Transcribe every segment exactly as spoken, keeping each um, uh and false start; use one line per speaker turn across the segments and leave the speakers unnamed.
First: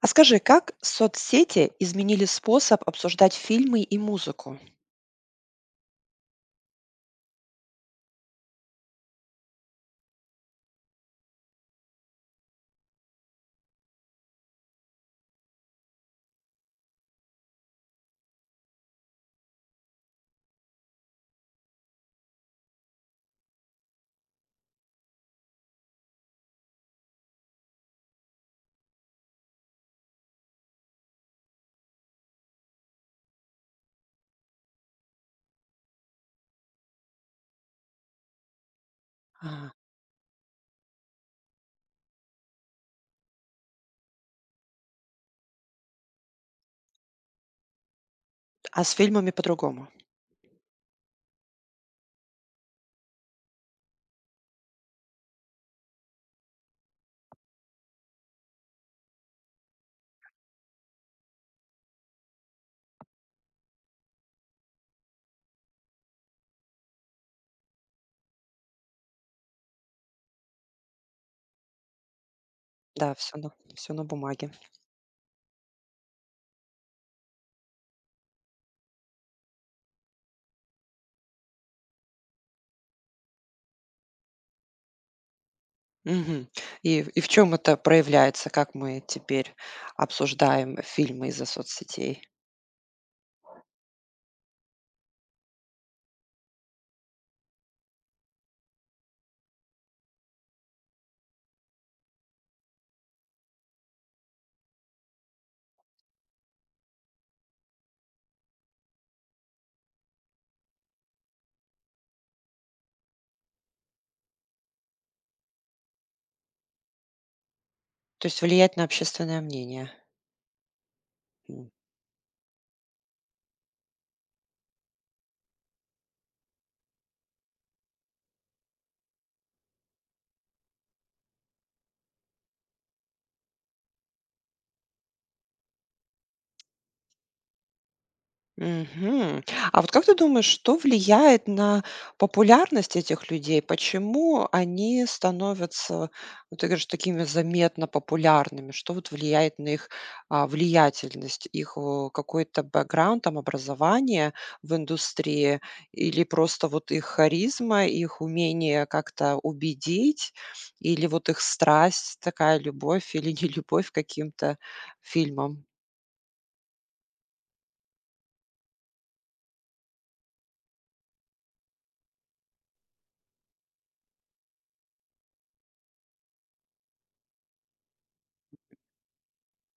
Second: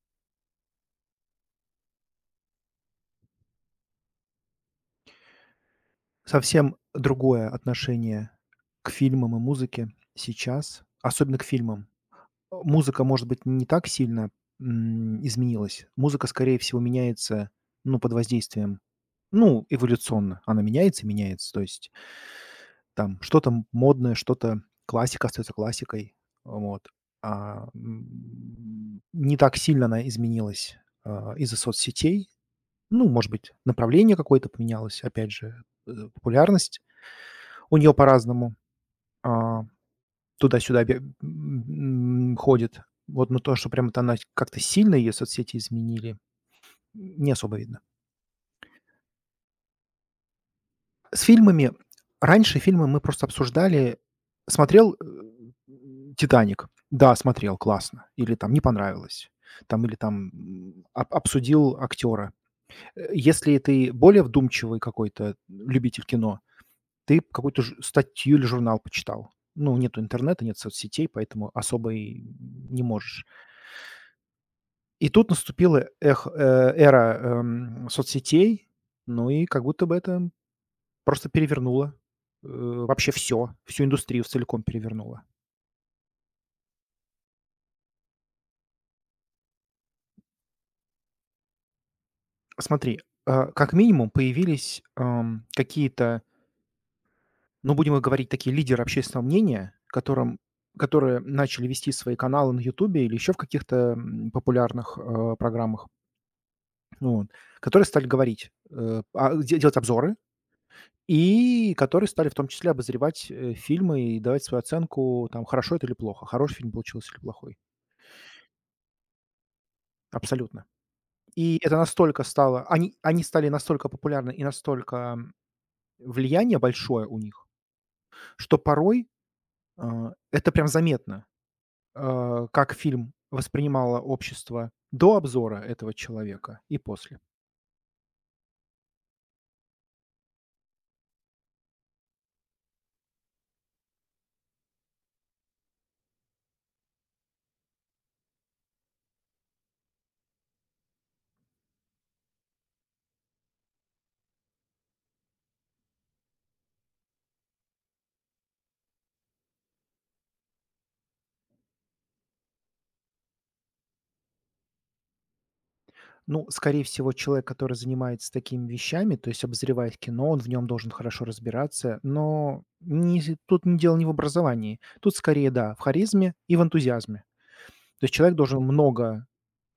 А скажи, как соцсети изменили способ обсуждать фильмы и музыку?
Совсем другое отношение к фильмам и музыке сейчас, особенно к фильмам. Э, музыка, может быть, не так сильно, м, изменилась. Музыка, скорее всего, меняется, ну, под воздействием, ну, эволюционно. Она меняется и меняется. То есть там что-то м модное, что-то классика остается классикой. Вот. А, м, не так сильно она изменилась, а, из-за соцсетей. Ну, может быть, направление какое-то поменялось, опять же, э, популярность у нее по-разному, а,
А,
туда-сюда бе м, ходит. Вот, но то, что прям вот она как-то сильно ее соцсети изменили, не особо видно.
а с фильмами по-другому.
С фильмами Раньше фильмы мы просто обсуждали. Смотрел, э, "Титаник"? Да, смотрел, классно. Или там не понравилось. Там или там, м, об обсудил актера? Э, если ты более вдумчивый какой-то любитель кино, ты какую-то ж статью или журнал почитал. Ну, нету интернета, нет соцсетей, поэтому особо и не
Да,
можешь.
все на, всё на бумаге.
И тут наступила эх э, эра, эм, соцсетей, ну и как будто бы это просто перевернуло, э, вообще все, всю индустрию целиком перевернуло.
Мгм. И, и в чем это проявляется, как мы теперь обсуждаем фильмы из-за соцсетей.
Смотри, э, как минимум появились, эм, какие-то, ну, будем говорить, такие лидеры общественного мнения, которым которые начали вести свои каналы на "Ютубе" или еще в каких-то, м, популярных, э, программах. Ну, вот. Которые стали говорить, э, а, де делать обзоры и которые стали в том числе обозревать, э, фильмы и давать свою оценку, там, хорошо это или плохо, хороший фильм получился или плохой.
То есть влиять на общественное мнение.
Абсолютно. И
М.
это настолько стало они они стали настолько популярны и настолько м, влияние большое у них, что порой, а, это прям заметно, а, как фильм воспринимало общество до обзора этого человека и после.
Мгм. А вот как ты думаешь, что влияет на популярность этих людей? Почему они становятся, ну, ты говоришь, такими заметно популярными? Что вот влияет на их а, влиятельность, их о, какой-то бэкграунд, там, образование в индустрии или просто вот их харизма, их умение как-то убедить или вот их страсть, такая любовь или не любовь к каким-то фильмам?
Ну, скорее всего, человек, который занимается такими вещами, то есть обозревает кино, он в нем должен хорошо разбираться, но не, з- тут не дело не в образовании. Тут скорее, да, в харизме и в энтузиазме. То есть человек должен много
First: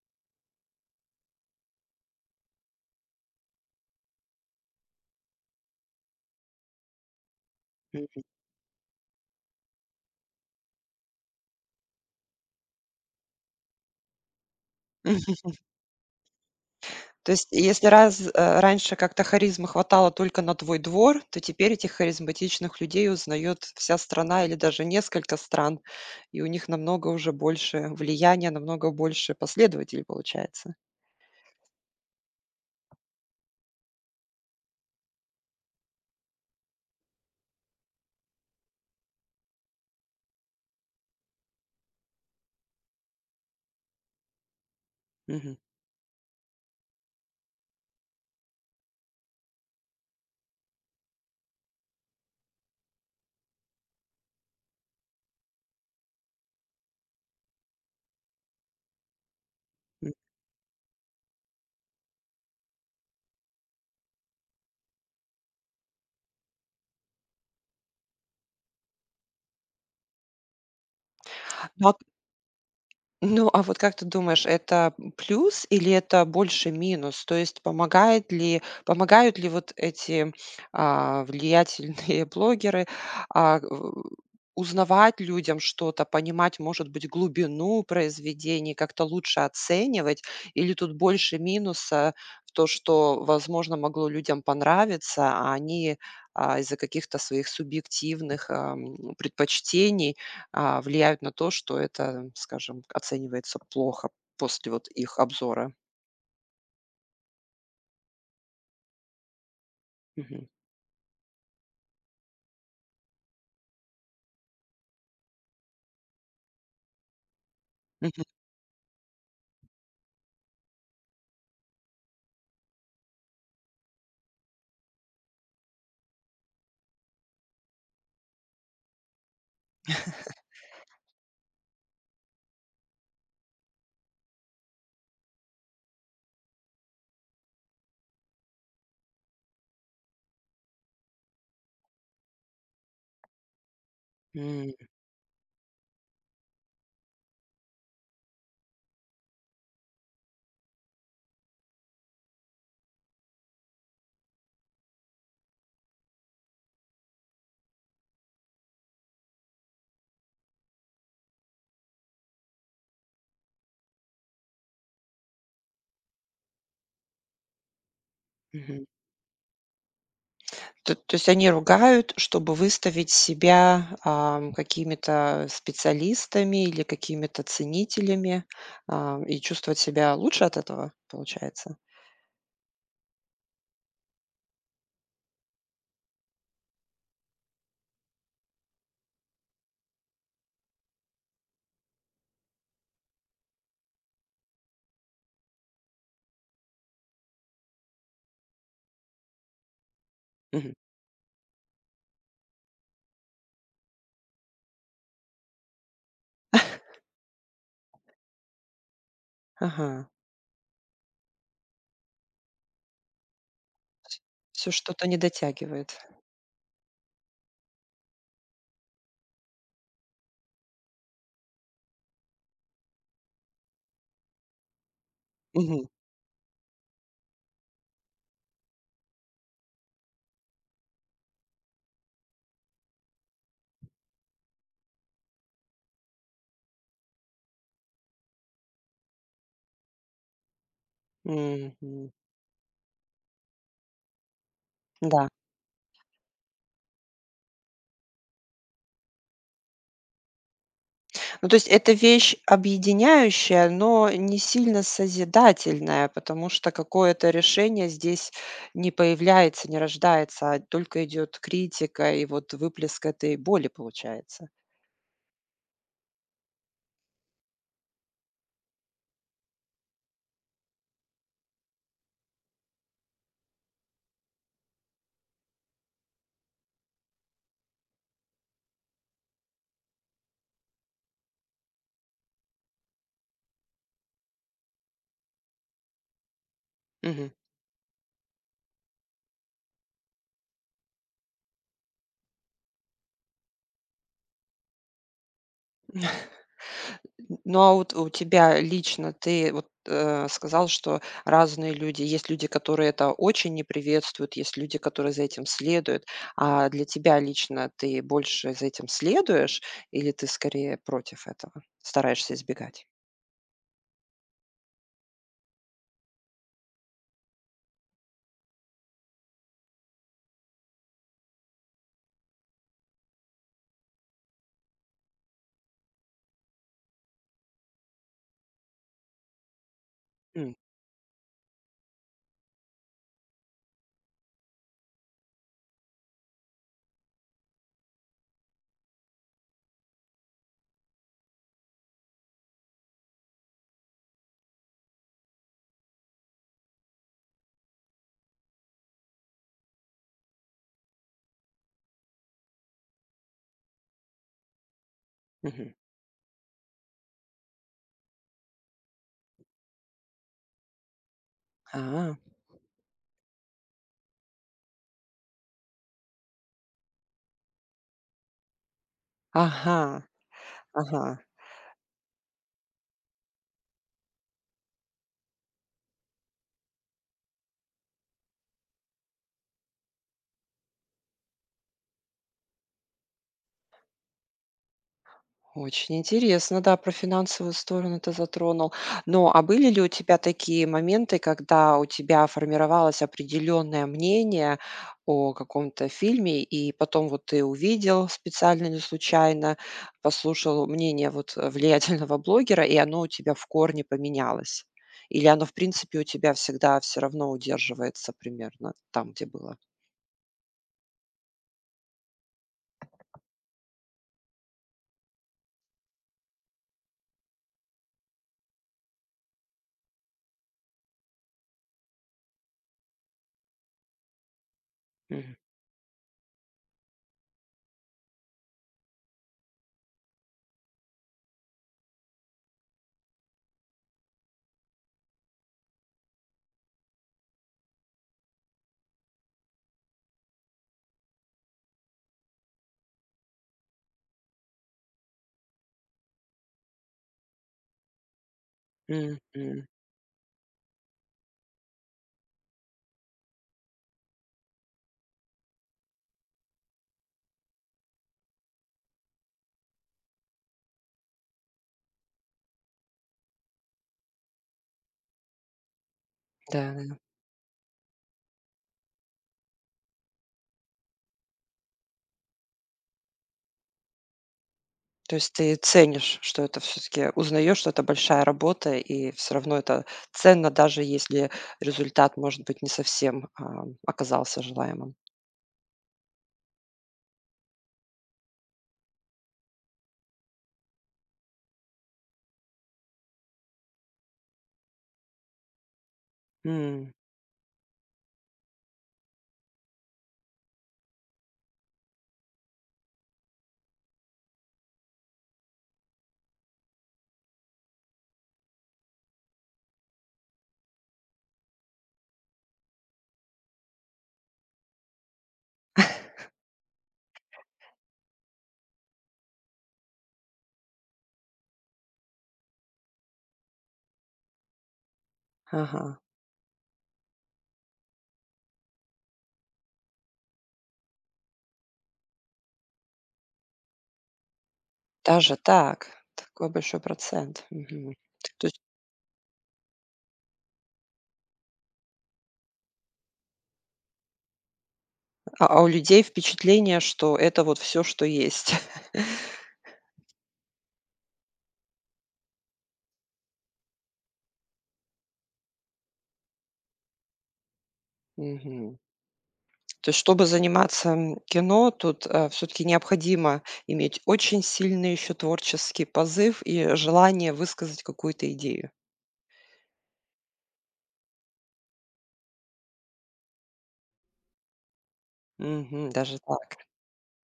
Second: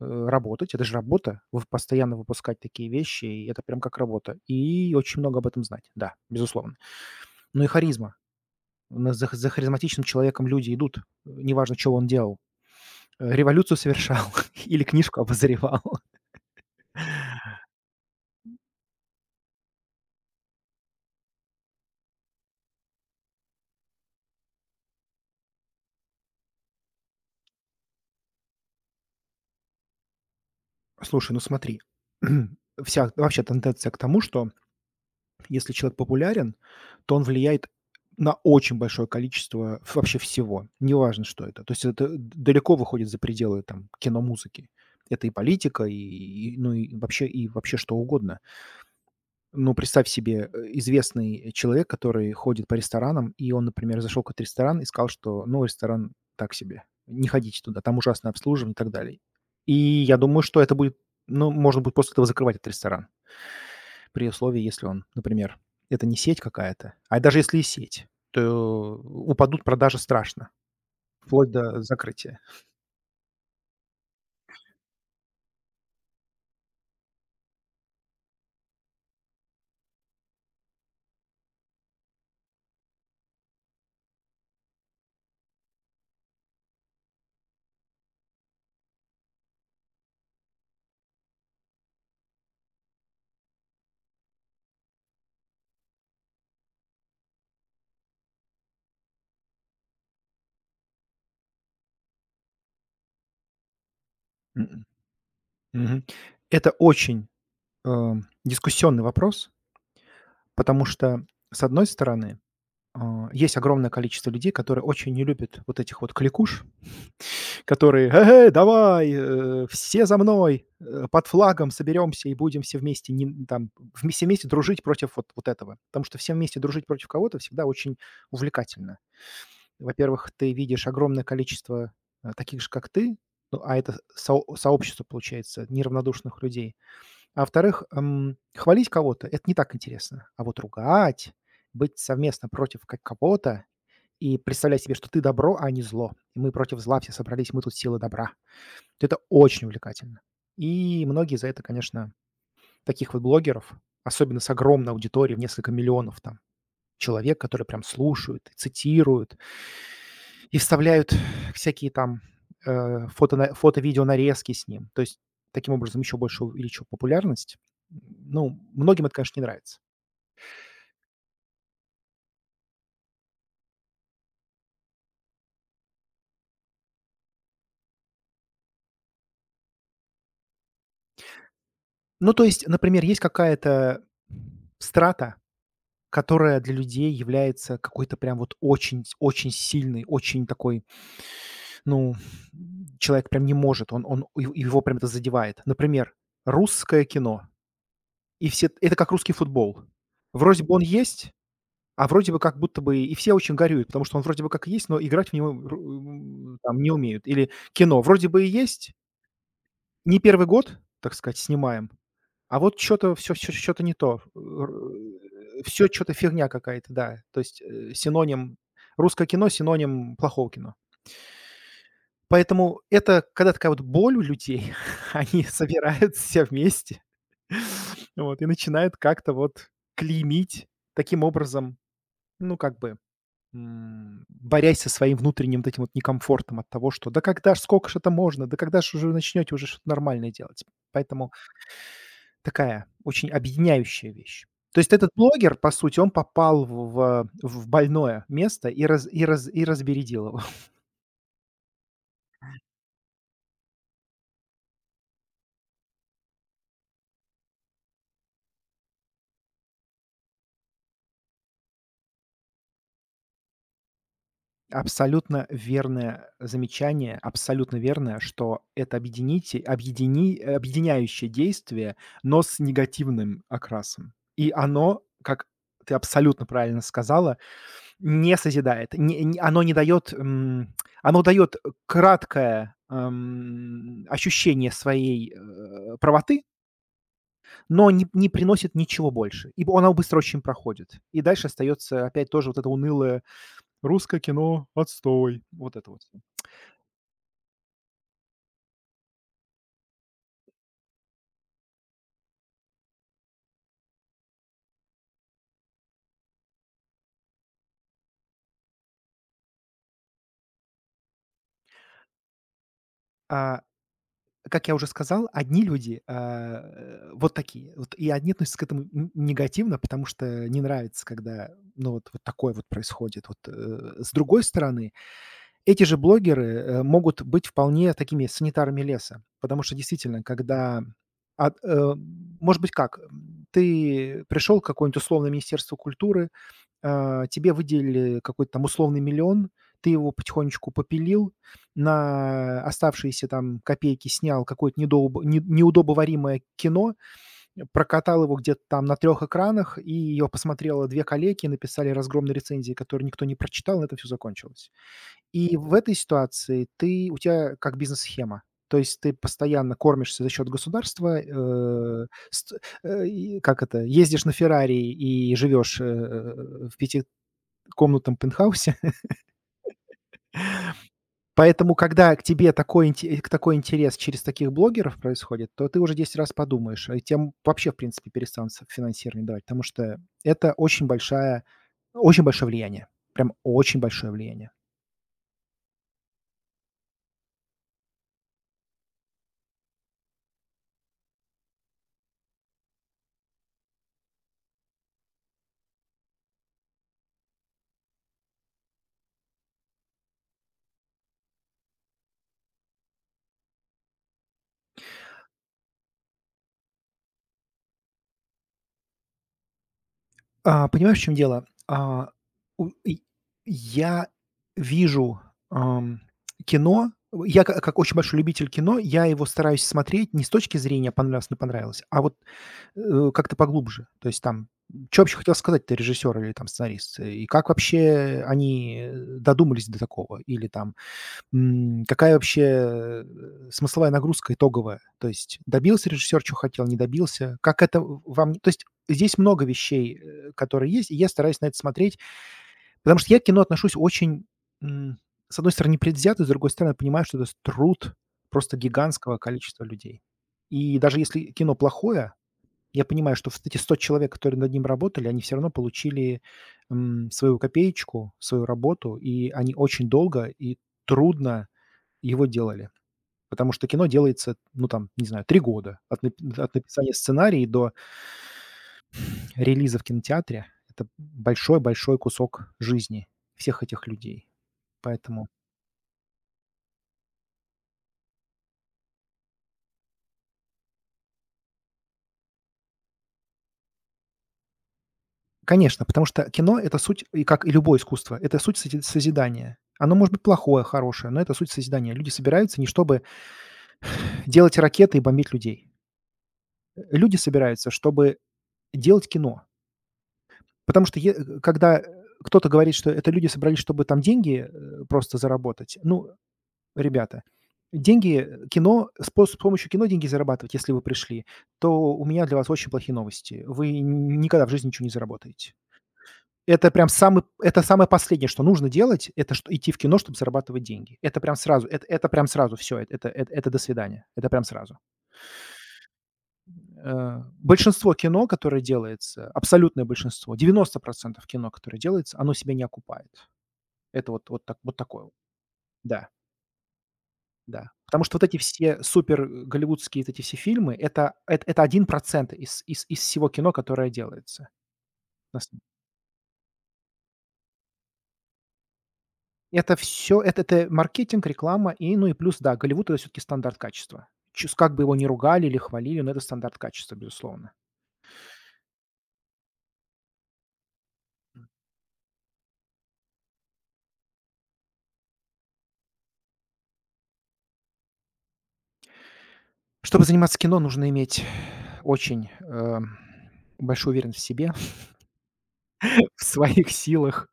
э, работать, это же работа, вы постоянно выпускать такие вещи, и это прям как работа. И очень много об этом знать, да, безусловно. Ну и харизма. У нас За, за харизматичным человеком люди идут, э, неважно, чего он делал. Э, Революцию совершал или книжку обозревал.
То есть если раз, э, раньше как-то харизмы хватало только на твой двор, то теперь этих харизматичных людей узнает вся страна или даже несколько стран, и у них намного уже больше влияния, намного больше последователей получается.
Слушай, ну смотри, вся вообще тенденция к тому, что если человек популярен, то он влияет на очень большое количество ф вообще всего, неважно, что это. То есть это д далеко выходит за пределы там кино, музыки. Это и
Мгм,
политика, и, и, ну, и вообще и вообще что угодно. Ну, представь себе, э, известный человек, который ходит по ресторанам, и он, например, зашел в какой-то ресторан и сказал, что, ну, ресторан так себе, не ходите туда, там ужасное обслуживание и так далее. И
м.
я думаю, что это будет, ну, можно будет после этого закрывать этот ресторан, при условии, если он, например, это не сеть какая-то, а даже если и сеть, то упадут продажи страшно, вплоть до
Ну, а
закрытия.
ну, а вот как ты думаешь, это плюс или это больше минус? То есть помогает ли помогают ли вот эти, а, влиятельные блогеры, а, в узнавать людям что-то, понимать, может быть, глубину произведений, как-то лучше оценивать? Или тут больше минуса в то, что, возможно, могло людям понравиться, а они, а, из-за каких-то своих субъективных, ам, предпочтений а, влияют на то, что это, скажем, оценивается плохо после
Мгм.
вот их обзора.
Мгм. Это очень, эм, дискуссионный вопрос,
Мгм.
потому что, с одной стороны, А, есть огромное количество людей, которые очень не любят вот этих вот кликуш, которые:
Мгм.
"Э, Давай, э, все за мной, э, под флагом соберемся и будем все вместе ним там вм все вместе дружить против вот вот этого". Потому что все вместе дружить против кого-то всегда очень увлекательно. Во-первых, ты видишь огромное количество, э, таких же, как ты, ну, а это соо сообщество получается неравнодушных людей. А во-вторых, эм, хвалить кого-то — это не так интересно. А вот ругать, быть совместно против как кого-то, и
М,
представляй себе, что ты добро, а не зло. И мы против зла все собрались, мы тут сила добра. Вот это очень увлекательно. И многие за это, конечно, таких вот блогеров, особенно с огромной аудиторией в несколько миллионов там человек, которые прям слушают, цитируют и вставляют всякие там э, фото, фото-видео нарезки с ним. То есть таким образом еще больше увеличил популярность. Ну,
мгм.
многим это, конечно, не нравится.
То то есть они ругают, чтобы выставить себя, ам, какими-то специалистами или какими-то ценителями, а, и чувствовать себя лучше от этого, получается?
Ну, то есть, например, есть какая-то страта, которая для людей является какой-то прям вот очень с очень сильный очень такой, ну, м, человек прям не может, он он ев его прям это задевает. Например, русское кино, и все это как русский футбол. Вроде
Мгм.
бы он есть, а вроде бы как будто бы и все очень горюют, потому что он вроде бы как есть, но играть в него ру м, там не умеют. Или кино вроде бы и есть,
Ага.
не первый год, так сказать, снимаем, а вот что то все что то не то.
Все что-то не
Все
дотягивает.
что то фигня какая-то, да. То есть, э, синоним русское кино — синоним плохого кино. Поэтому это когда такая вот боль у людей, они
Мгм.
собираются все вместе, вот, и начинают как-то вот клеймить таким образом, ну, как бы, м, борясь со своим внутренним вот этим вот некомфортом от того, что: "Да когда ж, скока ж это можно? Да когда ж уже начнете уже что-то нормальное делать?" Поэтому
Мгм.
такая очень объединяющая вещь. То есть этот
Да.
блогер, по сути, он попал в в больное место и раз и раз и разбередил его.
Ну, то есть это вещь объединяющая, но не сильно созидательная, потому что какое-то решение здесь не появляется, не рождается, а только идет критика и вот выплеск этой боли получается.
Абсолютно верное замечание, абсолютно верное, что это объедините объедини объединяющее действие, но с негативным окрасом. И оно, как ты абсолютно правильно сказала, не созидает. Не не оно не дает, м, оно дает краткое, эм, ощущение своей, э, правоты,
Мгм.
но не не приносит ничего больше, и б она быстро очень проходит. И дальше остается опять тоже вот это унылое: "Русское кино — отстой". Вот это вот всё.
Ну а вот у тебя лично, ты вот э, сказал, что разные люди, есть люди, которые это очень не приветствуют, есть люди, которые за этим следуют. А для тебя лично, ты больше за этим следуешь или ты скорее против этого, стараешься избегать?
А, как я уже сказал, одни люди, а, э, вот такие вот, и одни относятся к этому н негативно, потому что не нравится, когда, ну, вот вот такое вот происходит. Вот, э, с другой стороны, эти же блогеры, э, могут быть вполне такими санитарами леса, потому что действительно, когда от э, может быть, как, м, ты пришел к какое-нибудь условное министерству культуры, а, тебе выделили какой-то там условный миллион, ты его потихонечку попилил, на оставшиеся там копейки снял какое-то недоубо не неудобоваримое кино, э, прокатал его где-то там на трех экранах, и его посмотрело две коллеги, написали разгромные рецензии, которые никто не прочитал, на это все закончилось. И в
Мгм.
этой ситуации ты у тебя как бизнес-схема. То есть ты постоянно кормишься за счет государства, э,
А,
ст э, и как это, ездишь на "Феррари" и живешь, э, в пятикомнатном пентхаусе.
ага, ага.
Поэтому, когда к тебе такой инте к такой интерес через таких блогеров происходит, то ты уже десять раз подумаешь, а тем вообще, в принципе, перестанут с финансирование давать, потому что это очень большая очень большое влияние, прям очень большое влияние.
Очень интересно, да, про финансовую сторону ты затронул. Но а были ли у тебя такие моменты, когда у тебя формировалось определенное мнение о каком-то фильме, и потом вот ты увидел специально или случайно, послушал мнение вот э, влиятельного блогера, и оно у тебя в корне поменялось? Или оно, в принципе, у тебя всегда все равно удерживается примерно там, где было?
А, понимаешь, в чем дело? А, у и я вижу, ам, кино. Я ка как очень большой любитель кино, я его стараюсь смотреть не с точки зрения "понравилось — не понравилось", а вот, э, как-то поглубже. То есть там, что вообще хотел
Мгм.
сказать-то режиссер или там сценарист? э, И как вообще они, э, додумались до такого? Или там, М, какая вообще, э, смысловая нагрузка итоговая? То есть добился режиссер, чё хотел, не добился? Как это в вам То есть, здесь много вещей, э, которые есть, и я стараюсь на это смотреть, потому что я к кино отношусь очень, м, с одной стороны, непредвзято, с другой стороны, понимаю, что это труд просто гигантского количества
Мгм.
людей. И даже если кино плохое, я понимаю, что вот эти сто человек, которые над ним работали, они все равно получили, м, свою копеечку, свою работу, и они очень долго и трудно его делали. Потому что кино делается, ну, там, не знаю, три года от нап от написания
Да.
сценария до релиза в кинотеатре. Это большой-большой кусок жизни всех этих людей.
То
Поэтому.
есть ты ценишь, что это все таки узнаешь, что это большая работа, и все равно это ценно, даже если результат, может быть, не совсем, а, оказался желаемым.
Конечно, потому что кино — это суть, и как и любое искусство, это суть сози созидания. Оно может быть плохое, хорошее, но это суть созидания. Люди собираются не чтобы делать ракеты и бомбить людей. Э,
М,
люди собираются, чтобы делать кино. Потому что е когда кто-то говорит, что это люди собрались, чтобы там деньги, э, просто заработать, ну, ребята, деньги, э, кино, с по с помощью кино деньги зарабатывать, если вы пришли, то у меня для вас очень плохие новости. Вы н- никогда в жизни ничего не заработаете. Это прям самый это самое последнее, что нужно делать, это что идти в кино, чтобы зарабатывать деньги. Это прям сразу, это это прям сразу все, это это это это до свидания, это прям сразу.
ага.
Э, большинство кино, которое делается, абсолютное большинство, девяносто процентов кино, которое делается, оно себя не окупает. Это вот вот так вот такое вот,
Даже так?
да.
Такой большой процент.
Да.
Мгм.
Потому что вот эти
То есть,
все супер э, голливудские вот эти все фильмы — это это это один процент из из из всего кино, которое делается. На
а
сам
а у людей впечатление, что это вот все, что есть.
Это все это это маркетинг, реклама и, ну, и плюс, да, Голливуд — это все таки стандарт качества. Чус Как бы его ни ругали или хвалили, но это стандарт качества, безусловно.
Мгм. То есть, чтобы заниматься, м, кино, тут все таки необходимо иметь очень сильный еще творческий позыв и желание высказать какую-то идею.
Чтобы заниматься кино, нужно иметь очень, эм, большую уверенность в себе,
Мгм. Даже
в
так.
своих силах.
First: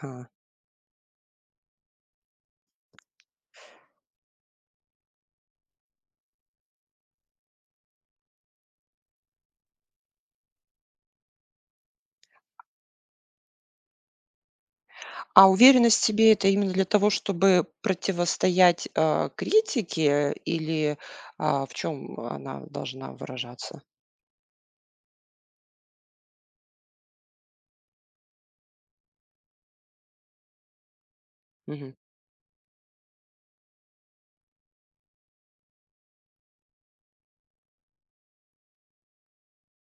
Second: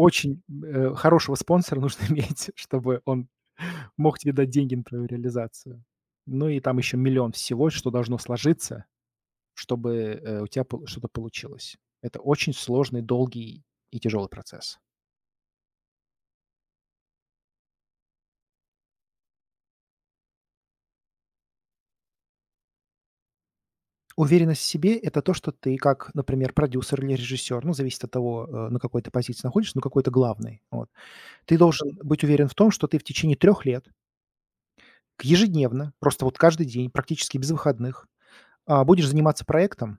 Ага.
э, хорошего спонсора нужно иметь, чтобы он мог тебе дать деньги на твою реализацию. Ну и там еще миллион всего, что должно сложиться, чтобы, э, у тебя пол что-то получилось. Это очень сложный, долгий и тяжелый процесс.
А уверенность в себе — это именно для того, чтобы противостоять, а, критике, или а, в чем она должна выражаться?
Уверенность в себе — это то, что ты как, например, продюсер или режиссер, ну, зависит от того, э, на какой ты позиции находишься, но какой-то главный. Вот. Ты
Мгм.
должен быть уверен в том, что ты в течение трех лет ежедневно, просто вот каждый день, практически без выходных, а, будешь заниматься проектом,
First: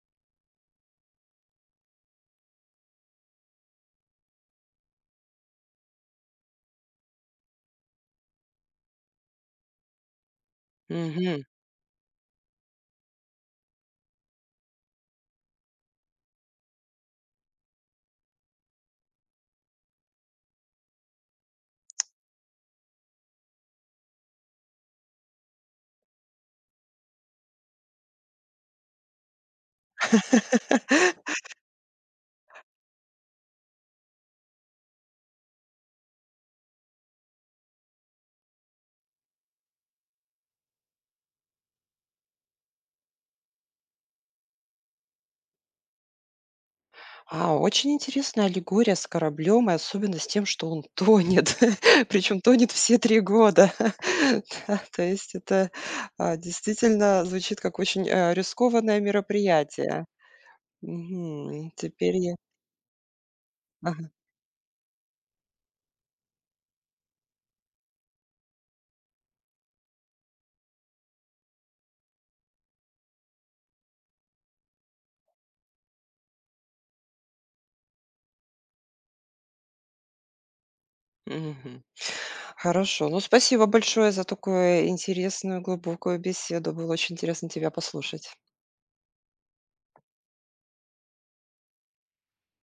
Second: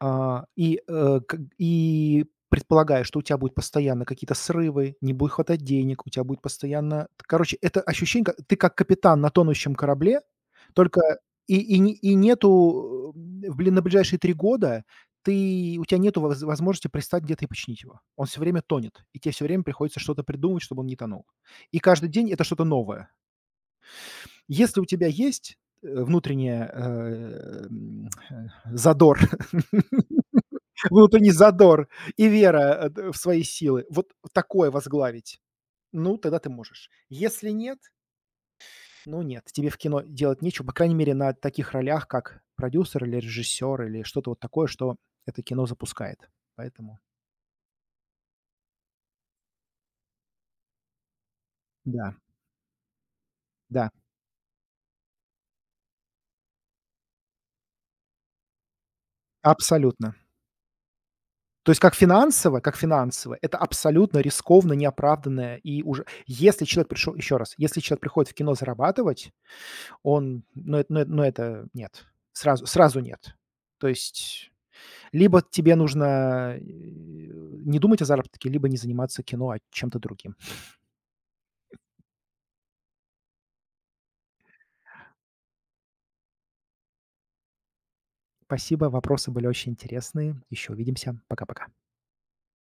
А, и, э, к и предполагая, что у тебя будут постоянно какие-то срывы, не будет хватать денег, у тебя будет постоянно короче, это ощущение, ка ты как капитан на тонущем корабле, только
Мгм.
и и не и нету, м, в бли на ближайшие три года ты у тебя нету воз возможности пристать где-то и починить его. Он все время тонет, и тебе все время приходится что-то придумывать, чтобы он не тонул. И каждый день это что-то новое. Если у тебя есть, э, внутренняя, э, м, э, задор внутренний задор и вера, э, в свои силы. Вот такое возглавить. Ну, тогда ты можешь. Если нет, ну нет, тебе в кино делать нечего, по крайней мере, на таких ролях, как продюсер или режиссер, или что-то вот такое, что это кино запускает. Поэтому
А, очень интересная аллегория с кораблем, и особенно с тем, что он тонет,
да,
причем тонет все три года.
да,
Да, то есть это, а, действительно звучит как очень, э, рискованное мероприятие.
абсолютно. То
Мгм.
есть как
Теперь я
финансово как финансово это
ага.
абсолютно рискованно, неоправданное, и уже если человек пришел еще раз, если человек приходит в кино зарабатывать, он ну эт ну эт ну это нет, сразу сразу нет. То есть либо тебе нужно, э, не думать о заработке, либо не заниматься кино, а чем-то другим.
Мгм. Хорошо. Ну, спасибо большое за такую интересную, глубокую беседу. Было очень интересно тебя послушать.
Спасибо, вопросы были очень интересные. Еще увидимся. Пока-пока.